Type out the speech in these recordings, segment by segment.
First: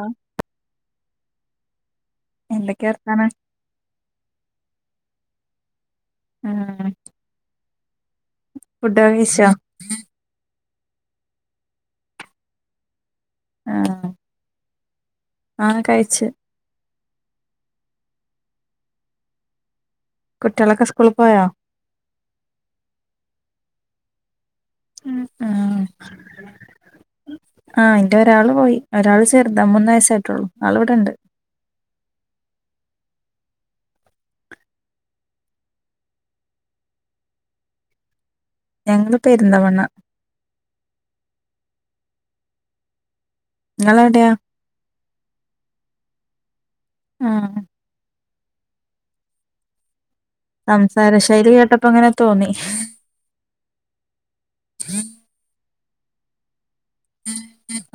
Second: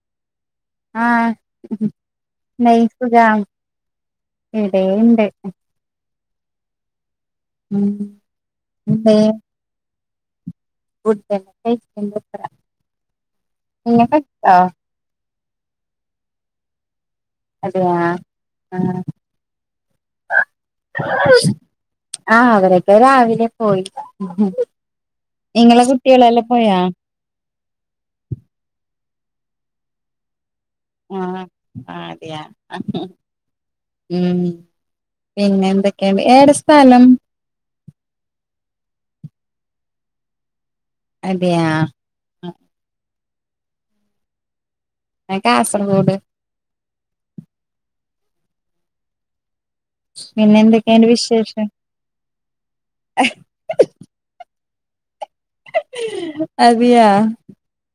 ആഹ [unintelligible] ആഹ നെയ എന്തൊക്കെയാ സുഖ വർത്താനം ഉ [unintelligible] അതേണ്ട് ആ ഉം ഫുഡൊക്കെ കഴിച്ചോ [unintelligible] നിങ്ങ കഴിച്ചോ ആ കഴിച്ച് അതെയാ ആ കുട്ടികളൊക്കെ സ്കൂളിൽ പോയോ ആ അവരൊക്കെ രാവിലെ പോയി ആഹ് നിങ്ങളെ കുട്ടികളല്ല പോയാ ഒരാൾ ചെറുത മൂന്ന് വയസ്സായിട്ടുള്ളൂ ആളിവിടെണ്ട് ആ അ അതിയാ ഉം പിന്നെ എന്തൊക്കെയ ഏടെ സ്ഥലം [inaudible] ഞങ്ങള് പെരിന്തമണ്ണ അതെയാ ങ്ങളെവിടെയാ ഞാ കാസർഗോഡ് ആ പിന്നെ എന്തൊക്കെയുണ്ട് സംസാര ശൈലി വിശേഷം കേട്ടപ്പൊങ്ങനെ തോന്നി [unintelligible] അതെയാ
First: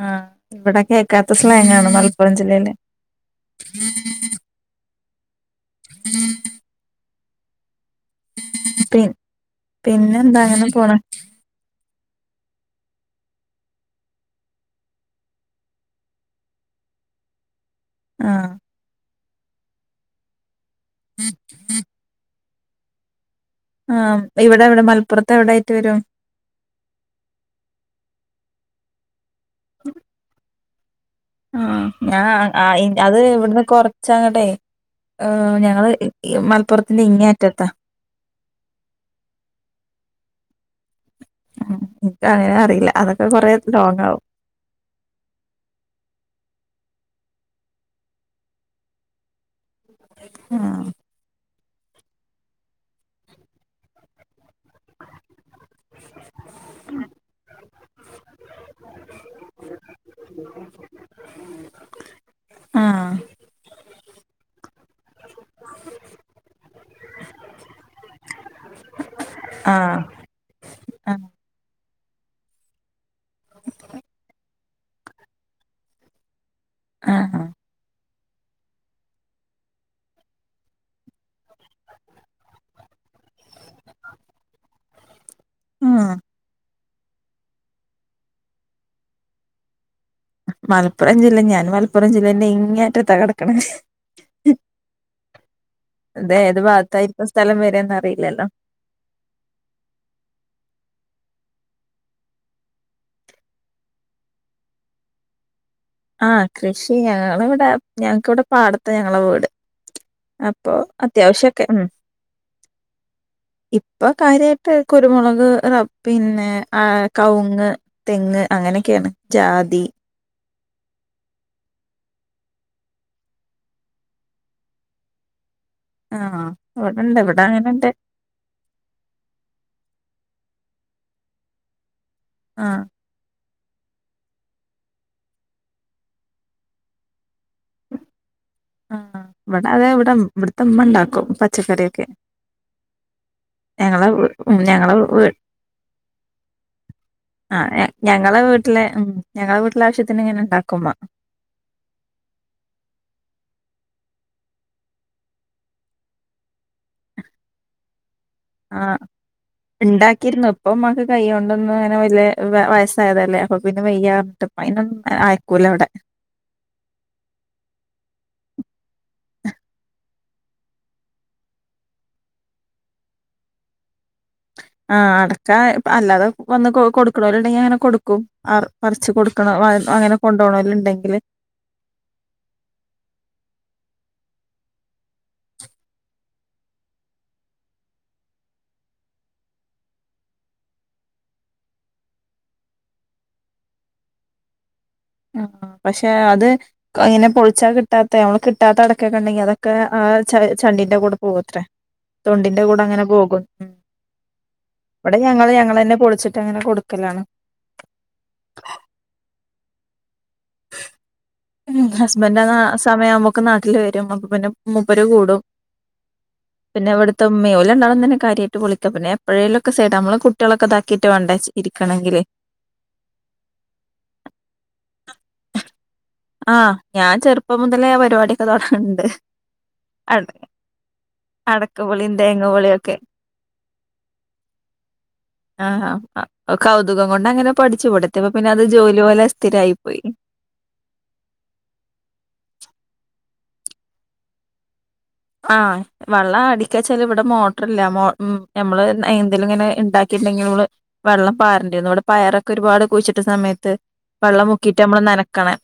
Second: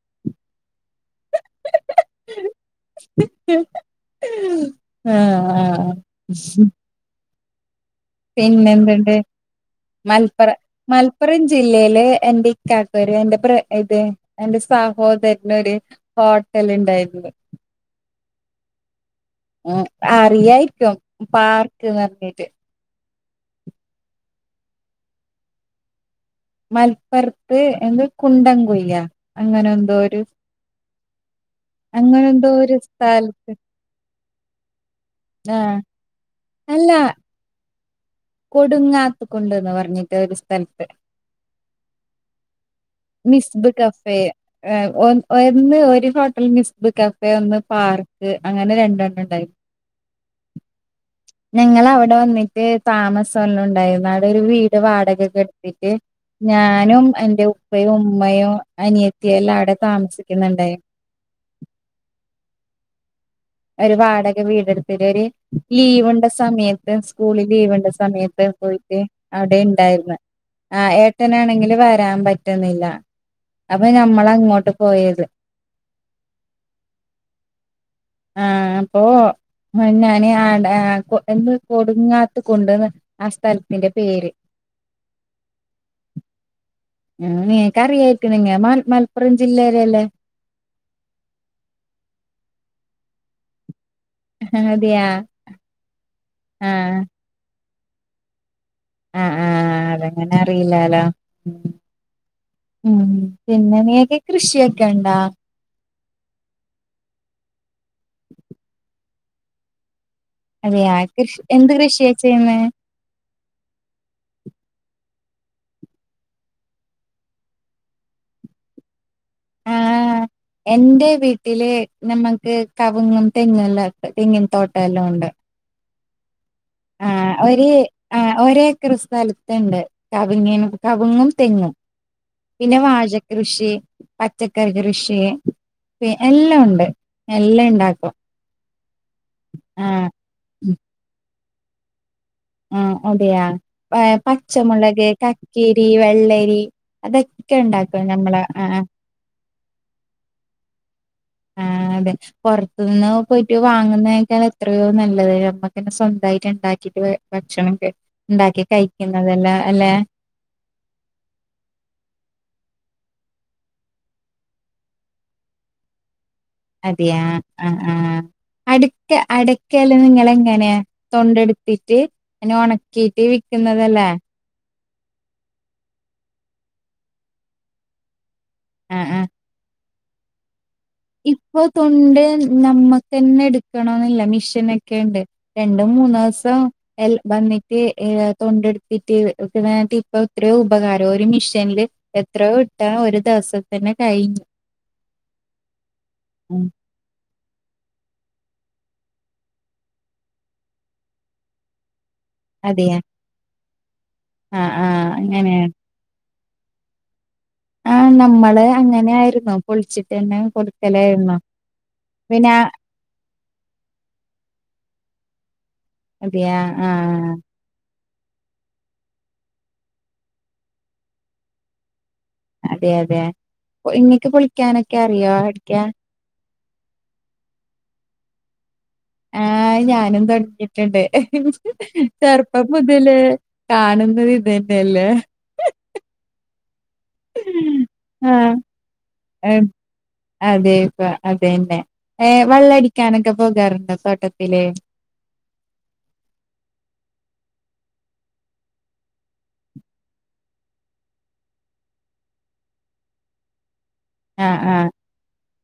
ആഹ് ഇവിടെ കേക്കാത്ത സ്ലാങ്ങാണ് മലപ്പുറം ജില്ലയില് ആ ആ പി പിന്നെന്ത്ണ്ട് പിന്നെന്താ മൽപ്ര അങ്ങനെ പോണ് മൽപ്പുറം ജില്ലേ ല് എന്റെ ഇക്കാക്കൊര് എന്റെ ബ്ര ഇത് എന്റെ സഹോദരന് ഒരു ഹോട്ടല്ണ്ട് [unintelligible] ആ ഉ അറിയായിരിക്കും പാർക്ക്ന്ന്റഞ്ഞിട്ട് ആ ഇവിടെവിടെ മൽപ്പുറത്ത് എവിടൊയിട്ട് വരും മൽപ്പറത്ത് എന്ത് കുണ്ടം കൊയ്യ അങ്ങനെ എന്തോരു ആ ഞാ ആ ഒരു ഇന്റ അത് സ്ഥലത്ത് ഇവിടുന്ന് കൊറച്ചാങ്ങട്ടെ ഹ് ആഹ് ഞങ്ങള് മലപ്പുറത്തിന്റെ ഇങ്ങേ അറ്റത്താ കൊടുങ്ങാത്ത കൊണ്ട്ന്ന് പറഞ്ഞിട്ട് ഒരു സ്ഥലത്ത് എനിക്ക് അങ്ങനെ അറിയില്ല അതൊക്കെ കൊറെ മിസ്ബ് ലോങ് കഫേ ആവും ഒന്ന് ഒരു ഹോട്ടൽ മിസ് ബ് കഫേ ഒന്ന് പാർക്ക് അങ്ങനെ രണ്ടെണ്ണണ്ടായിന്ന് ആ ഞങ്ങളവിടെ വന്നിട്ട് താമസെല്ലാണ്ടായിരുന്നു അടെരു വീ ട് വാടകൊക്കെടുത്തിട്ട് ഞാനും എന്റെ ഉപ് പ്പയും ഉമ്മയും അനിയത്തിയെല്ലാം അവിടെ താമസിക്കുന്നുണ്ടായി ആ ഒരു വാടക വീടെടുത്തി ഒരു ലീവ് ഉണ്ട സമയത്ത് സ്കൂളിൽ ലീവ് ഉണ്ട സമയത്ത് പോയിട്ട് അവിടെ ആ ഉണ്ടായിര്ന്ന് ആ ഏട്ടനാണെങ്കില് വരാൻ പറ്റുന്നില്ല അപ്പൊ ഞമ്മളങ്ങോട്ട് പോയത് ആ ആ ആ അപ്പൊ ആ ഞാന് ആ ടെ ആ കൊ എന്തോ കൊടുങ്ങാത്ത കൊണ്ട് ആ സ്ഥലത്തിന്റെ പേര് [inaudible] ആ ആ നീങ്‌കറിയായിരിക്കു നിങ്ങ മ മൽപ്പുറം ജില്ലേലല്ലേ മലപ്പുറം ജില്ല ഞാൻ മലപ്പുറം ജില്ലന്റെ ഇങ്ങേ അറ്റത്താ കെടക്കണ് അതെയാ അതേത് ആഹ് ഭാഗത്തായിപ്പൊ സ്ഥലം വരാന്നറിയില്ലല്ലോ ആഹ് ആഹ് അത് എങ്ങെനെ അറില്ലാലോ? ഉം പിന്നെ നിങ്ങെക്ക് കൃഷിയൊക്കെയുണ്ടോ? ആഹ് കൃഷി ഞങ്ങെൾ ഇവെട്ടെ ഞങ്ങ്ക്ക് ഇവെടെ പാട്ത്താ ഞങ്ങളെ വീട് അപ്പൊ അതെയാ കൃഷി അത്യാവശ്യം ഒക്കെ എന്ത് ഉം കൃഷിയാ ചെയ്യുന്നെ ഇപ്പം കാര്യ ട്ട് കുരുമൊളക് റബ്ബ് പിന്നെ ഏഹ് കവുങ്ങ്, തെങ്ങ് അങ്ങനെ ഒക്കെയാണ്. ജാ തി ആഹ് എന്റെ വീട്ടിൽ ഞമ്മെക്ക് കവുങ്ങും തെങ്ങും എല്ലാം ഇണ്ട് തെങ്ങിൻ തോട്ടം എല്ലാം ഉണ്ട് ആണോ ആഹ് ഒര് ആഹ് ഒര് ഏക്കർ സ്ഥല്ത്ത് ഇണ്ട് കവ്ങ്ങിനും കവ്ങ്ങും തെങ്ങും ആ പിന്നെ വാജകൃഷി രി പച്ചക്കറി കൃഷി പി എല്ലാം ഉണ്ട് എല്ലെയ് ഇണ്ടാക്കും ആഹ് ആഹ് ഇവെടെ അതെ ആഹ് ഇവെടെ ഇമ് ഇവെട്ത്തെ ഇമ്മ ഇണ്ടാക്കും പച്ചക്കറിയൊക്കെ ആഹ് അതെയാ ഞങ്ങളെ ഏഹ് വീ- ഉം, ഞങ്ങളെ പച്ചമുളെക് വീ കക്കേരി വെള്ളെരി അത് ആഹ് ഞ ഞങ്ങളെ വീട്ട്ലെ ഉം ഞങ്ങളെ വീട്ട്ലെ ആവശ്യത്തിന് ഇങ്ങനെ ഇണ്ടാക്കും ഇമ്മ ഉം അതെ പൊർത്തുന്നു പോയിറ്റ് വാങ്ങുന്നെയ്ക്കാളും എത്രയോ നല്ലെത് നമ്മെക്കെന്നെ സ്വന്തായിറ്റ് ഇണ്ടാക്കാ ക്കിട്ട് ഭക്ഷണം ഒക്കെ ഇണ്ടാക്കി ആ കഴിക്ക്ന്നെത് ലെ അല്ലെ? ഉണ്ടാക്കിയിരുന്നു ഇപ്പം ഉമ്മാക്ക് കൈയ്യോണ്ടൊന്നും അങ്ങനെ വെല്ലെ വ വയസ്സായെത് അല്ലെ അപ്പ പിന്നെ വെയ്യാർൺട്ട് അപ്പ അയ്നൊന്നും ആയക്കൂല ഇവെടെ അതിയാ ആഹ് ആഹ് അട്ക്ക അട്ക്കെൽ നിങ്ങെൾ എങ്ങനെ തൊണ്ടെട്ത്തിട്ട് ഇങ്ങെനെ ഒണക്കിയിട്ട് വിക്ക് ക്ക്ന്നെത് അല്ലെ? ആഹ് അടക്കാ പ്പ അല്ലാതെ വന്ന് കൊ കൊട്ക്ക്ണോൽ ഇണ്ടെങ്കി അങ്ങെനെ കൊട്ക്കും [unintelligible] ആഹ് പറിച്ച് ആഹ് കൊടുക്കണം അ അങ്ങനെ കൊണ്ട് പോണോരിലിൻ ഇപ്പൊ തൊണ്ട് നമ്മക്ക് തന്നെ എടുക്കണോന്നില്ല. മിഷനൊക്കെ ഇണ്ട് രണ്ട് മൂന്ന് ദിവസം [unintelligible] വന്നിട്ട് ഏഹ് തൊണ്ടെടുത്തിട്ട്. [unintelligible] ഇപ്പൊ എത്രയോ ഉപകാരം ഒരു മിഷേനീല് എത്രയോ ഇട്ടാണ് ഒരു ദിവസം തന്നെ കഴി ആഹ് പക്ഷെ അത് ക ഇങ്ങനെ പൊളി [unintelligible] കിട്ടാത്ത നമ്മള് കിട്ടാത്ത അടക്കേക്കെ ഉണ്ടെങ്കി അതൊക്കെ ആ ച ചണ്ടീന്റെ കൂടെ പോവത്രേ. തൊണ്ടിന്റെ കൂടെ അതെയാ അങ്ങനെ പോകും. ആഹ് ആഹ് ഇവിടെ ഞങ്ങള് അങ്ങനെയാണ് ഞങ്ങളന്നെ പൊളിച്ചി [unintelligible] അങ്ങനെ കൊടുക്കലാണ്. ആഹ് നമ്മള് അങ്ങനെ ആയിരുന്നു പൊളിച്ചിട്ടന്നെ കൊടുക്കല്. ഹസ്ബൻഡ് ആ ന സമയാവുമ്പോക്ക നാട്ടില് വരും അപ്പൊ പിന്നെ മൂപ്പര് കൂടും. അതെയാ പിന്നെ ഇവിടത്തെ ആഹ് ഉമ്മി. ഓല് രണ്ടാളും തന്നെ കാര്യായിട്ട് പൊളിക്ക പിന്നെ എപ്പെഴേലൊക്കെ സൈഡാ അമ്മള് കുട്ടികളൊക്കൊ ഇതാക്കിട്ട് വേണ്ടേ ഇരിക്കണെങ്കില് അതെ അതെ ഇങ്ങക്ക് പൊളിക്കാനൊക്കെ അറിയോ? അടക്ക ആഹ് ഞാൻ ചെറുപ്പം മുതലേ പരിപാടിയൊക്കെ [unintelligible] ആഹ് അട ഞാനും തൊടങ്ങീട്ടുണ്ട്. അടക്കപൊളിയും തേങ്ങ ചെറുപ്പം പൊളിയും ഒക്കെ മുതല് കാണ് [unintelligible] ഇതന്നെ അല്ലേ. ആഹ് ആഹ് കൗതുകം കൊണ്ട് അങ്ങനെ പഠിച്ചു. ഇവിടെ എത്തിയപ്പോ പിന്നെ ആഹ് അത് ജോലി പോലെ ഏഹ് സ്ഥിരായി പോയി [unintelligible] അതന്നെ ഏഹ് വെള്ളടിക്കാനൊക്കെ പോകാറുണ്ടൊ തോട്ടത്തില് ആഹ് വെള്ളം അടിക്കാച്ചാല് ഇവിടെ മോട്ടർ ഇല്ല മോ മ് ഞമ്മള് എന്തേലും ഇങ്ങനെ ഇണ്ടാക്കി [unintelligible] വെള്ളം പാറേണ്ടിയിരുന്നു ഇവിടെ പയറൊക്കെ ഒരുപാട് കുഴിച്ചിട്ട സമയത്ത് വെള്ളം ആഹ് മുക്കിയിട്ട് ആഹ് അമ്മള് നനക്കണം.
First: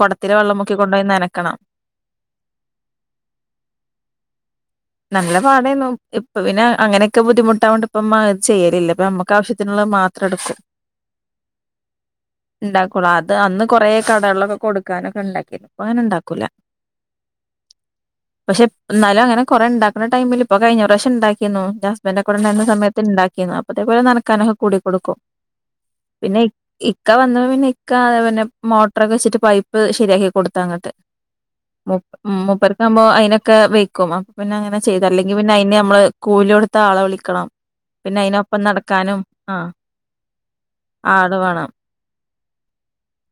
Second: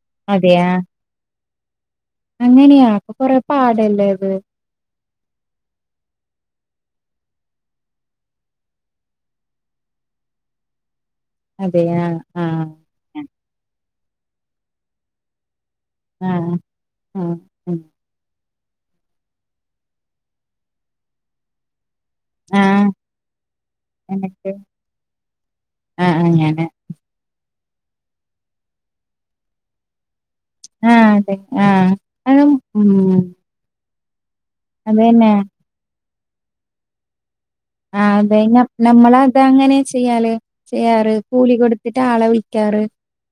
കൊടത്തിലെ വെള്ളം അതെയാ മുക്കി കൊണ്ട് പോയി നനക്കണം അങ്ങനെയാ അപ്പൊ കൊറെ പാടല്ലേ അത്. നല്ല പാടായിരുന്നു. ഇപ്പ പിന്നെ അങ്ങനെയൊക്കെ ബുദ്ധിമുട്ടായൊണ്ട് ഇപ്പ [unintelligible] ചെയ്യലില്ലപ്പ. ഇപ്പ നമ്മക്ക് ആവശ്യത്തിനുള്ള [unintelligible] മാത്രേടുക്കും അതെയാ ആഹ് ഇണ്ടാക്കുള്ളു അത് അന്ന് കൊറെ. കടകൾ ഒക്കെ കൊടുക്കാൻ ഒക്കെ ഇണ്ടാക്കിന്. ആഹ് അഹ് അഹ് പക്ഷെ എന്നാലും അങ്ങനെ കുറെ ഉണ്ടാക്കുന്ന ടൈമിൽ ഇപ്പോൊ കഴഞ്ഞറ്ാവശം ഉണ്ടാക്കി ഇന്റെ കൂടെ എന്ന ആഹ് സമയത്ത് ഉണ്ടാക്കിന്ന് അപ്പതേ പോോലെ എന്നിട്ട് നടക്കാനൊക്കെ കൂടി കൊടുക്കും ആഹ് പിന്നെ ഇ അങ്ങനെ ഇക്ക വന്ന പിന്നെ ഇക്ക അത പിന്നെ മോട്ടർൊക്കെ വെച്ചിട്ട് പൈപ്പ് ശരിയാക്കി കൊടുത്ത ആഹ് അതെ ആഹ് അത് ങ്ങ് ഉം മുപ്പക്ക്പോ വെക്കും അപ്പ പിന്നെ അങ്ങനെ ചെയ്ത അതന്നെ അല്ലെങ്കിൽ പിന്നെ അതിെ നമ്മള് കൂല കൊടുത്ത ആളെ വിളിക്കണം ആ പിന്നെ അതെ അതിനൊപ്പം നമ്മൾ നടക്കാനും അത് ആ അങ്ങനെ ചെയ്യാല് ചെയ്യാറ് കൂലി കൊടുത്തിട്ട് ആളെ വിളിക്കാ ആറ്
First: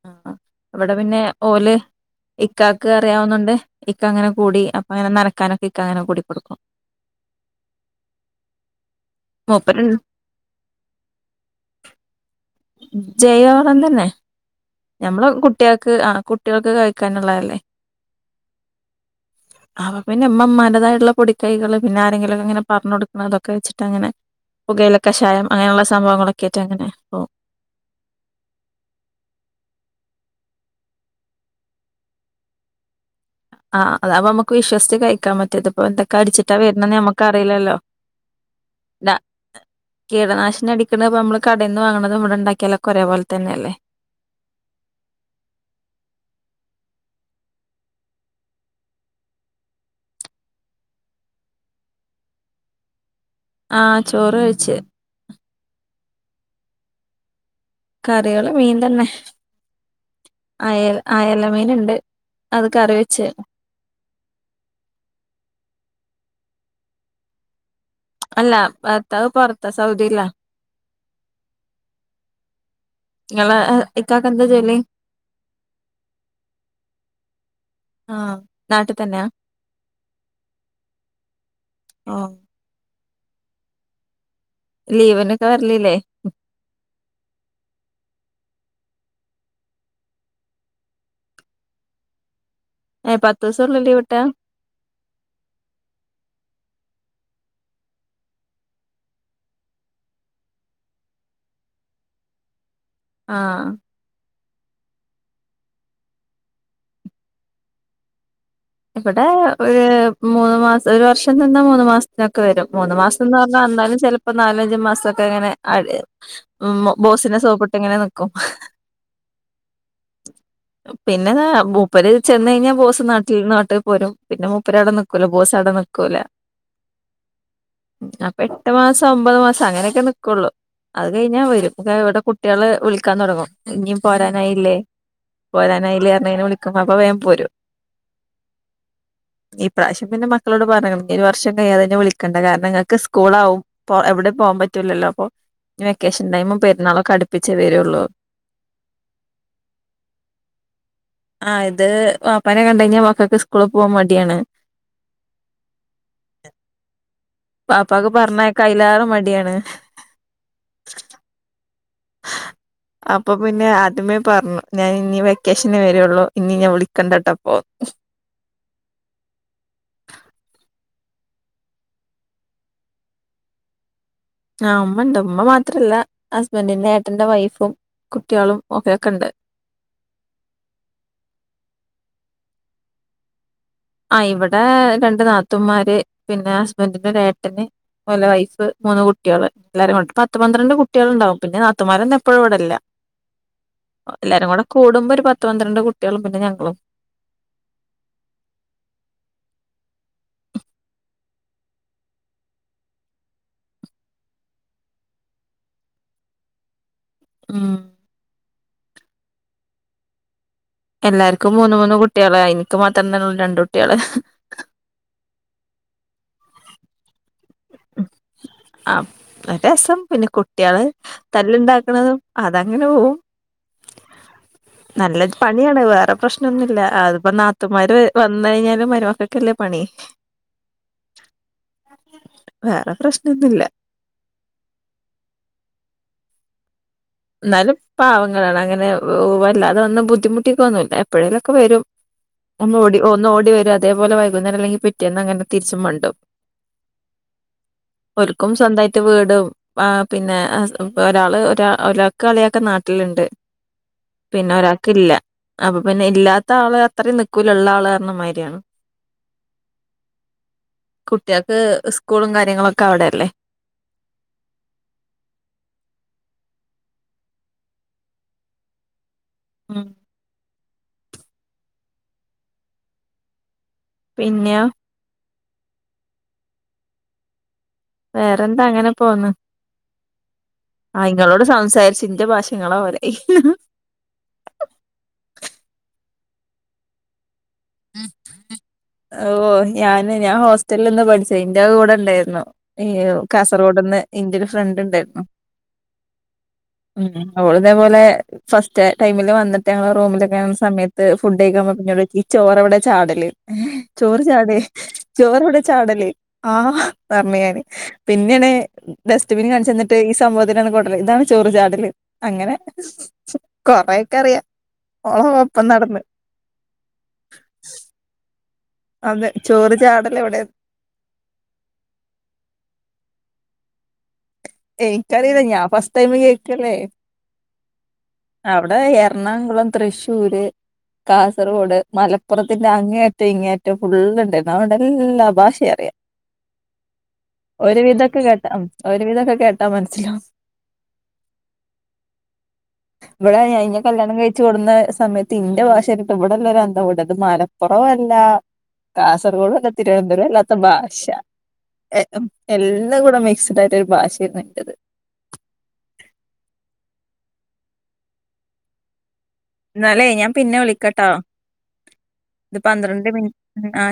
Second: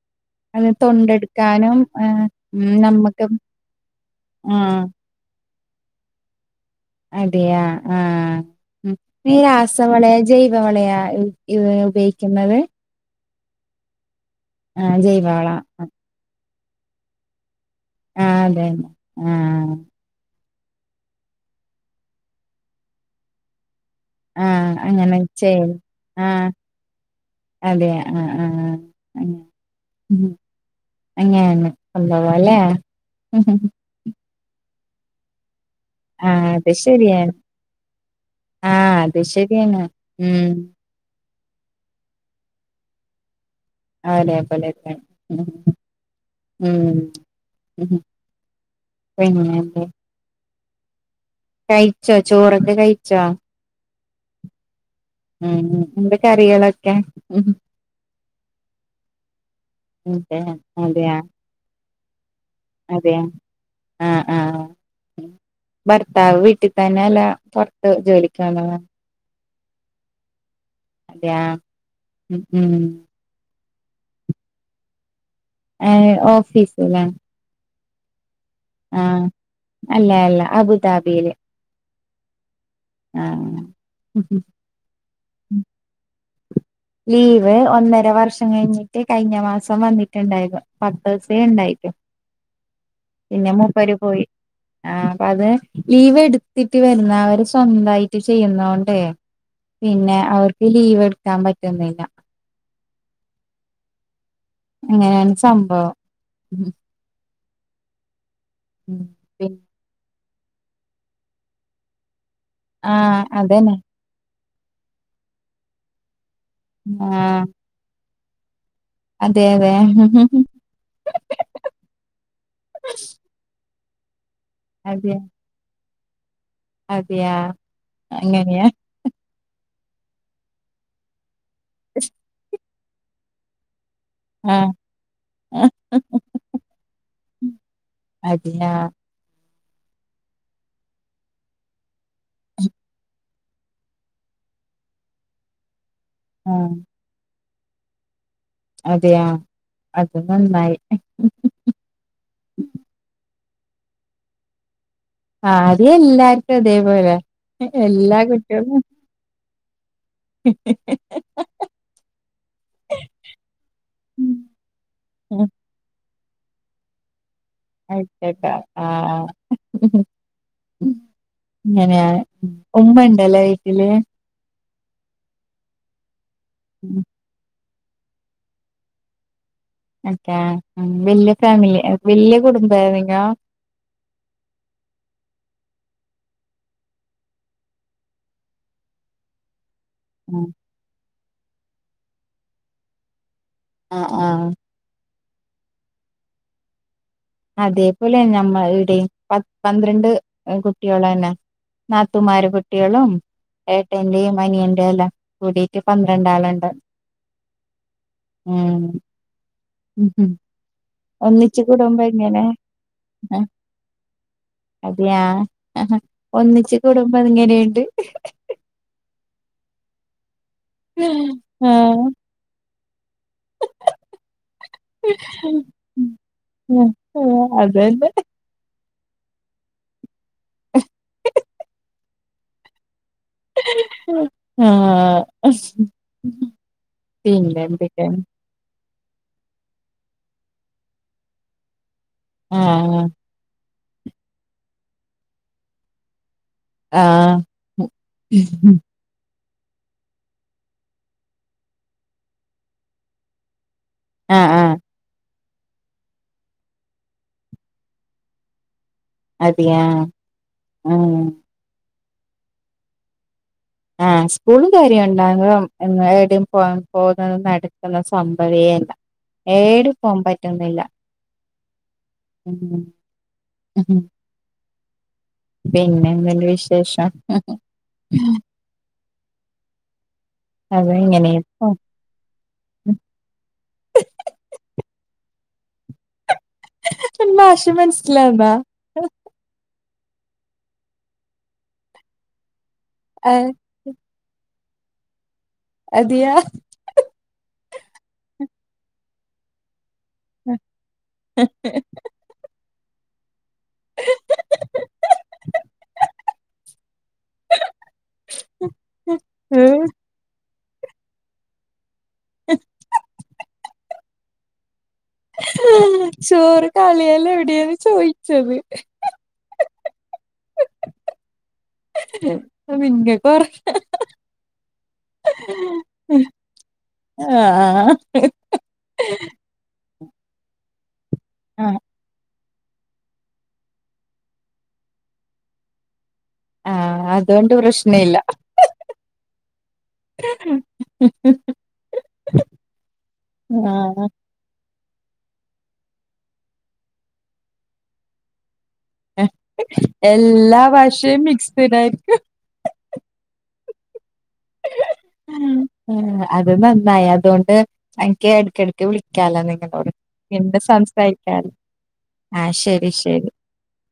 ആഹ അവിടെ പിന്നെ ഓല് ആ ഉം ഇക്കക്ക് നമ്മക്കും അറിയാവുന്നുണ്ട് ഇക്ക അങ്ങനെ ആ കൂടി അപ്പ അങ്ങന നനക്കാനോ കിക്ക അങ്ങനെ കൂടി കൊടുക്കും അതിയാ ആഹ ഉ ന മൂപ്പര് രാസവളയ ജൈവവളയ ഉപയോഗിക്കുന്നത് ജൈവണംം തന്നെ ആ ഞമ്മള ജൈവവള കുട്ടികൾക്ക് ആ കുട്ടികൾക്ക് കഴിക്കാനുള്ളതല്ലേ ആഹ അതെല്ലെ ആഹ അതായുള്ള പൊിക്കൈകൾ പിന്നെരെങ്കിലുംക്കെങ്ങനെ പറഞ്ഞ കൊടുക്കണം അതൊെച്ചട്ട് അങ്ങനെ ആ അങ്ങനെ പുകയിലൊക്കെഷായം ചെയ്യും അങ്ങനെയുള്ള ആ സംഭവങ്ങളൊക്കെ ആട്ട് അങ്ങനെ പോവും അതെ ആഹ് ആഹ് ആ അങ്ങന സംഭവാല്ലേ ആഹ് അത അപ്പൊ നമുക്ക് വിശ്വസിച്ച് കഴിക്കാൻ പറ്റിയത് ഇപ്പൊ എന്തൊക്കെ ആ അടിച്ചിട്ടാ അത് വരണന്ന് നഞമ്മക്ക് ശരിയാണ് അറിയില്ലല്ലോ ആ അത് ശരിയാണ് ഉം കീടനാശിന അടിക്കണപ്പ നമ്മള് കടയിന്ന്ാങ്ങണത ഇവിടെണ്ടാക്കിയല്ലോ കുറേ പോോലെ തന്നെയല്ലേ അതേപോലെ ഉ ഉ സനല്ല കഴിച്ചോ ചോറൊക്കെ കഴിച്ചോ ആഹ ചോറ് കഴിച്ചു ഉം എന്റെ കറികളൊക്കെ കറികള് മീൻ തന്നെ അതെ അയ അതെയാ അയല മീൻ ഉണ്ട് അതൊക്കെ അറിവച്ചേ ആഹ ആഹ ഭർത്താവ് വീട്ടിൽ തന്നെ അല്ലറ അല്ല പത്ത പൊറത്ത സൗദില്ല അത ഉ ഉം എക്കകന്ത ജല്ല ഓഫസല്ല ആഹ ആഹ അല്ല അല്ല അബുദാബിയില് ആഹ ആഹ ലീവിനൊക്കെ വരലില്ലേ ലീവ് ഒന്നര വ വർഷം കഴിഞ്ഞിട്ട് കഴിഞ്ഞ മാസം വന്നിട്ടുണ്ടായിരുന്നു പത്ത് ദിവസേ ഉണ്ടായിരിക്കും ഏഹ് പത്ത് പിന്നെ ദിവസൊള്ളൂ മൂപ്പര് ലീവ് കിട്ടാ പോയി ആ അപ്പൊ അത് ലീവ് എടുത്തിട്ട് എ വരുന്ന അവര് സ്വന്തായിട്ട് ചെയ്യുന്നോണ്ടേ പിന്നെ അവർക്ക് ലീവ് എടുക്കാൻ പറ്റുന്നില്ല ആ അങ്ങനെയാണ് സംഭവം ഉം ഇവിടെ പി മൂന്ന് മാസം ഒരു വർഷം നിന്ന മൂന്ന് മാസം ക്കെ വരും മൂന്ന് ആഹ് മാസംന്ന് അതന്നെ പറഞ്ഞാൽന്നാലും ചിലപ്പോ നാലഞ്ചു മാസംക്കെ അങ്ങനെ അ ഉ ബോസിനെ ആഹ് സോപ്പിട്ട് ഇങ്ങനെ നിക്കും അതെ അതെ പിന്നെ മൂപ്പര് ചെന്ന് കഴിഞ്ഞാ ബോസ് നാട്ടി നാട്ടിക്ക് പോരും പിന്നെ മുപ്പര് അവിടെ അതെ നിക്കൂല ബോസ് അവിടെ നിൽക്കൂലേ അതെയാ അപ്പൊ അങ്ങനെയാ എട്ട് മാസം ഒമ്പത് മാസം അങ്ങനെയൊക്കെ നിക്കുള്ളു. അത് കഴിഞ്ഞാൽ വരും ഇവിടെ കുട്ട്യേള് വിളിക്കാൻ തുടങ്ങും. ഇഞ് ആഹ് പോരാനായില്ലേ പോരാനായില്ലേർഞ്ഞേന് വിളിക്കും. അപ്പൊ വേം പോരും. അടിയ ഈ പ്രാവശ്യം പിന്നെ മക്കളോട് പറയും. ഒരു വർഷം കഴിയാതെ എന്നെ വിളിക്കണ്ട കാരണം ഇങ്ങൾക്ക് സ്കൂളാവും. പ്പോ എവിടെ പോവാൻ പറ്റൂലല്ലോ അപ്പൊ വെക്കേഷൻ ടൈമും പെരുന്നാളൊക്കെ അടുപ്പിച്ചേ വരൊള്ളു. അതെയ അത് നന്നായി. സ്കൂള് പോവാൻ മടിയാണ്. ആദ്യം എല്ലാർക്കും അതേപോലെ പാപ്പാക്ക് എല്ലാ പറഞ്ഞയക്കാൻ കുട്ടികളും അയിലേറെ മടിയാണ്. അപ്പൊ പിന്നെ അദ്യമേ പറഞ്ഞു. ഞാൻ ഇനി വെക്കേഷനെ വരുള്ളൂ. ഇഞ് ഇന്നെ വിളിക്കണ്ടട്ടോ. [unintelligible] ഇങ്ങനെയ. ഉമ്മ ഇണ്ടല്ലേ വീട്ടില്. ആഹ് ഉമ്മണ്ട് ഉമ്മ മാത്രല്ല ഹസ്ബൻഡ്ന്റെ ഏട്ടന്റെ വൈഫും. കുട്ട്യേളും ഒകെക്കെണ്ട്. അക്കെ. വല്യ ഫാമിലി വല്യ കുടുംബെ വിനോ ആഹ് ഇവിടെ രണ്ട് നാത്തൂന്മാര് പിന്നെ ഹസ്ബന്റിന്റെ ഒരു ഏട്ടന്. ഓലെ വൈഫ്‌ മൂന്ന് കുട്ട്യേള്. എല്ലാരു ഉണ്ട്. പത്ത് പന്ത്രണ്ട് കുട്ട്യേൾണ്ടാവും. പിന്നെ നാത്തൂമാരന്നും എപ്പഴും ഇവിടില്ല. ആഹ് ആഹ് എല്ലാരും കൂടെ കൂടുമ്പോ ഒരു പത്ത് പന്ത്രണ്ട് കുട്ട്യേളും പിന്നെ ഞങ്ങളും. അതേപോലെ ഞമ്മ ഇടെയും. പത് പന്ത്രണ്ട് കുട്ട്യോളന്നെ. നാത്തുമാര് കുട്ട്യേളും. ഏട്ടന്റെയും അനിയന്റെയും എല്ലാം കൂടീട്ട് പന്ത്രണ്ടാളുണ്ട്. ഉം ആ ഹ് ഹു എല്ലാർക്കും മൂന്ന് മൂന്ന് കുട്ടികളായി അനിക്ക് മാത്രം തന്നെ ആ, രണ്ട് കുട്ടികള് അതെയാ ആ ഒന്നിച്ച് കൂടുമ്പോ അങ്ങനെയുണ്ട് ആ നല്ല രസം പിന്നെ കുട്ടികള് ആഹ് തല്ലുണ്ടാക്കണതും അതാ - ഇങ്ങനെ പോകും [inaudible] നല്ല ഒരു പണിയാണ് വേറെ പ്രശ്നം ഒന്നുംയില്ല അതിപ്പോ നാത്തുമാര് അതന്നെ വന്ന് കഴിഞ്ഞാല് മരുമ- മോക്കക്കല്ലേ പണി വേറെ പ്രശ്നൊന്നുല്ല [unintelligible] ആഹ് പിന്നെ എന്നാലും എന്തൊക്കെയാണ് പാവങ്ങളാണ് അങ്ങനെ- വല്ലാതെ ഒന്നും ബുദ്ധിമുട്ടിക്കൊന്നുല്ല എപ്പോഴേലൊക്കെ വരും ഒന്ന് ഓടി ആഹ് ഒന്നു ഓടി വരും അത്ര - ഇതേപോലെ വൈകുന്നേരം അല്ലെങ്കിൽ പിറ്റേന്ന് അങ്ങനെ തിരിച്ചും മണ്ടും ആഹ് ഒരിക്കും സ്വന്തമായിട്ട് വീട് ആ പിന്നെ ഒരാള് ഒ ഒരാക്ക് അളിയായൊക്കെ നാട്ടിലുണ്ട് ആഹ് പിന്നെ ആഹ് ഒരാക്ക് ഇല്ല അപ്പൊ പിന്നെ ഇല്ലാത്ത ആള് അത്രയും നിക്കുലുള്ള ആൾ മാതിരിയാണ് അതിയാ ആഹ് കുട്ടികൾക്ക് സ്കൂളും കാര്യങ്ങളൊക്കെ അവിടെ അല്ലേ ആ സ്കൂളും കാര്യം ഒണ്ടാവുന്നതും എന്നാൽ എവിടെയും പൊ പോകുന്നത് നടക്കുന്ന സംഭവയേ അല്ല ഏ [unintelligible] ഉം. ടിം പോവൻ പറ്റുന്നില്ല ഉം പിന്നെയൊ പിന്നെ എന്ത്ണ്ട് വിശേഷം വേറെന്താ അങ്ങനെ പോന്ന് അത് ആ ഇങ്ങനെ ഇങ്ങളോട് സംസാരിച്ച് എന്റെ ഭാഷ നിങ്ങളെ പോലയായി എന്റെ ഭാഷ മനസ്സിലാവ്ണ്ടാ ഓ ഞാന് ഞാൻ ഹോസ്റ്റല്ല് ന്ന് പഠിച്ചെയ്. ഇന്റെ കൂടെ ഇണ്ടേര്ന്നു ഏഹ് കാസറ്ഗോഡ്ന്ന് ഇൻ്റൊരു ഫ്ര ഫ്രണ്ട് ണ്ടേർന്നു അതിയാ തേപോലെ ഫസ്റ്റ ടൈമില് വന്ന്ട്ട് ഞങ്ങള് റൂമില്ക്ക്ണ സമയത്ത് ഫുഡെയ്ക്കാൻ പൊയപ്പൊ [unintelligible] എവ്ടെ ചാടല് ചോറ് ചാടെ ചോറെവ്ടെ ചാടല് ആ പർണ് യാന് പിന്നെ ന് ഡസ്റ്റ്ബിന് ഉം. കാണ്ചന്ന്ട്ടെയ് ഈ [unintelligible] [unintelligible] കൊട്ടല് ഇതാണ് ചോറ് ചാടല് അങ്ങനെ കൊറെയൊക്കെ അറിയ ചോറ് കളയലെവ്ടേന്ന് ചോയ്ച്ചത് അതെ ചോറ് ചാടല് എവിടെ [unintelligible] എനിക്കറിയില്ല ഞാൻ ഫസ്റ്റ് ടൈമ് കേക്കല്ലേ ആ അവ്ടെ എറണാകുളം തൃശ്ശൂര് ആ കാസർഗോഡ് മലപ്പ് പ്പുറത്തിന്റെ അങ്ങേയറ്റം ഇങ്ങേയറ്റം ഫുള്ള്ണ്ട് അതോണ്ട് ല്ലാ ഭാഷി അറിയ ആ അതുകൊണ്ട് ഒരു പ്രശ്നമില്ല വിധൊക്കെ കേട്ട ഉം ഒരു വിധൊക്കെ വടെ യെ ഞെ ആ കല്യാണം കഴിച്ചു കൊട്‌ന്നെ സ് സമയത്ത് ഇന്റെ ഭാഷേട്ടിട്ട് വിടെള്ളോര് അന്തംവിട ത് മലപ്പൊറോ അല്ല കാസർഗോഡ് ഒക്കെ തിരുവന്തൂര അല്ലാത്ത എല്ലാ ഭാഷ ഭാഷയും എ മിക്സ്ഡായിരിക്കും അം എല്ലാം കൂടെ മിക്സ്ഡ് ആ ഉം ഉം അത് നന്നായി അതോണ്ട് അൻക്ക് എട്ക്കെട്ക്ക് വിളി ക്കാലോ നിങ്ങളോട് എന്നാലേ ഞാൻ എന്ത പിന്നെ വിളിക്കട്ടോ സംസാരിക്കാൻ ആ ഇത് ശരി പന്ത്രണ്ട് ശരി മിനിറ്റ് ആ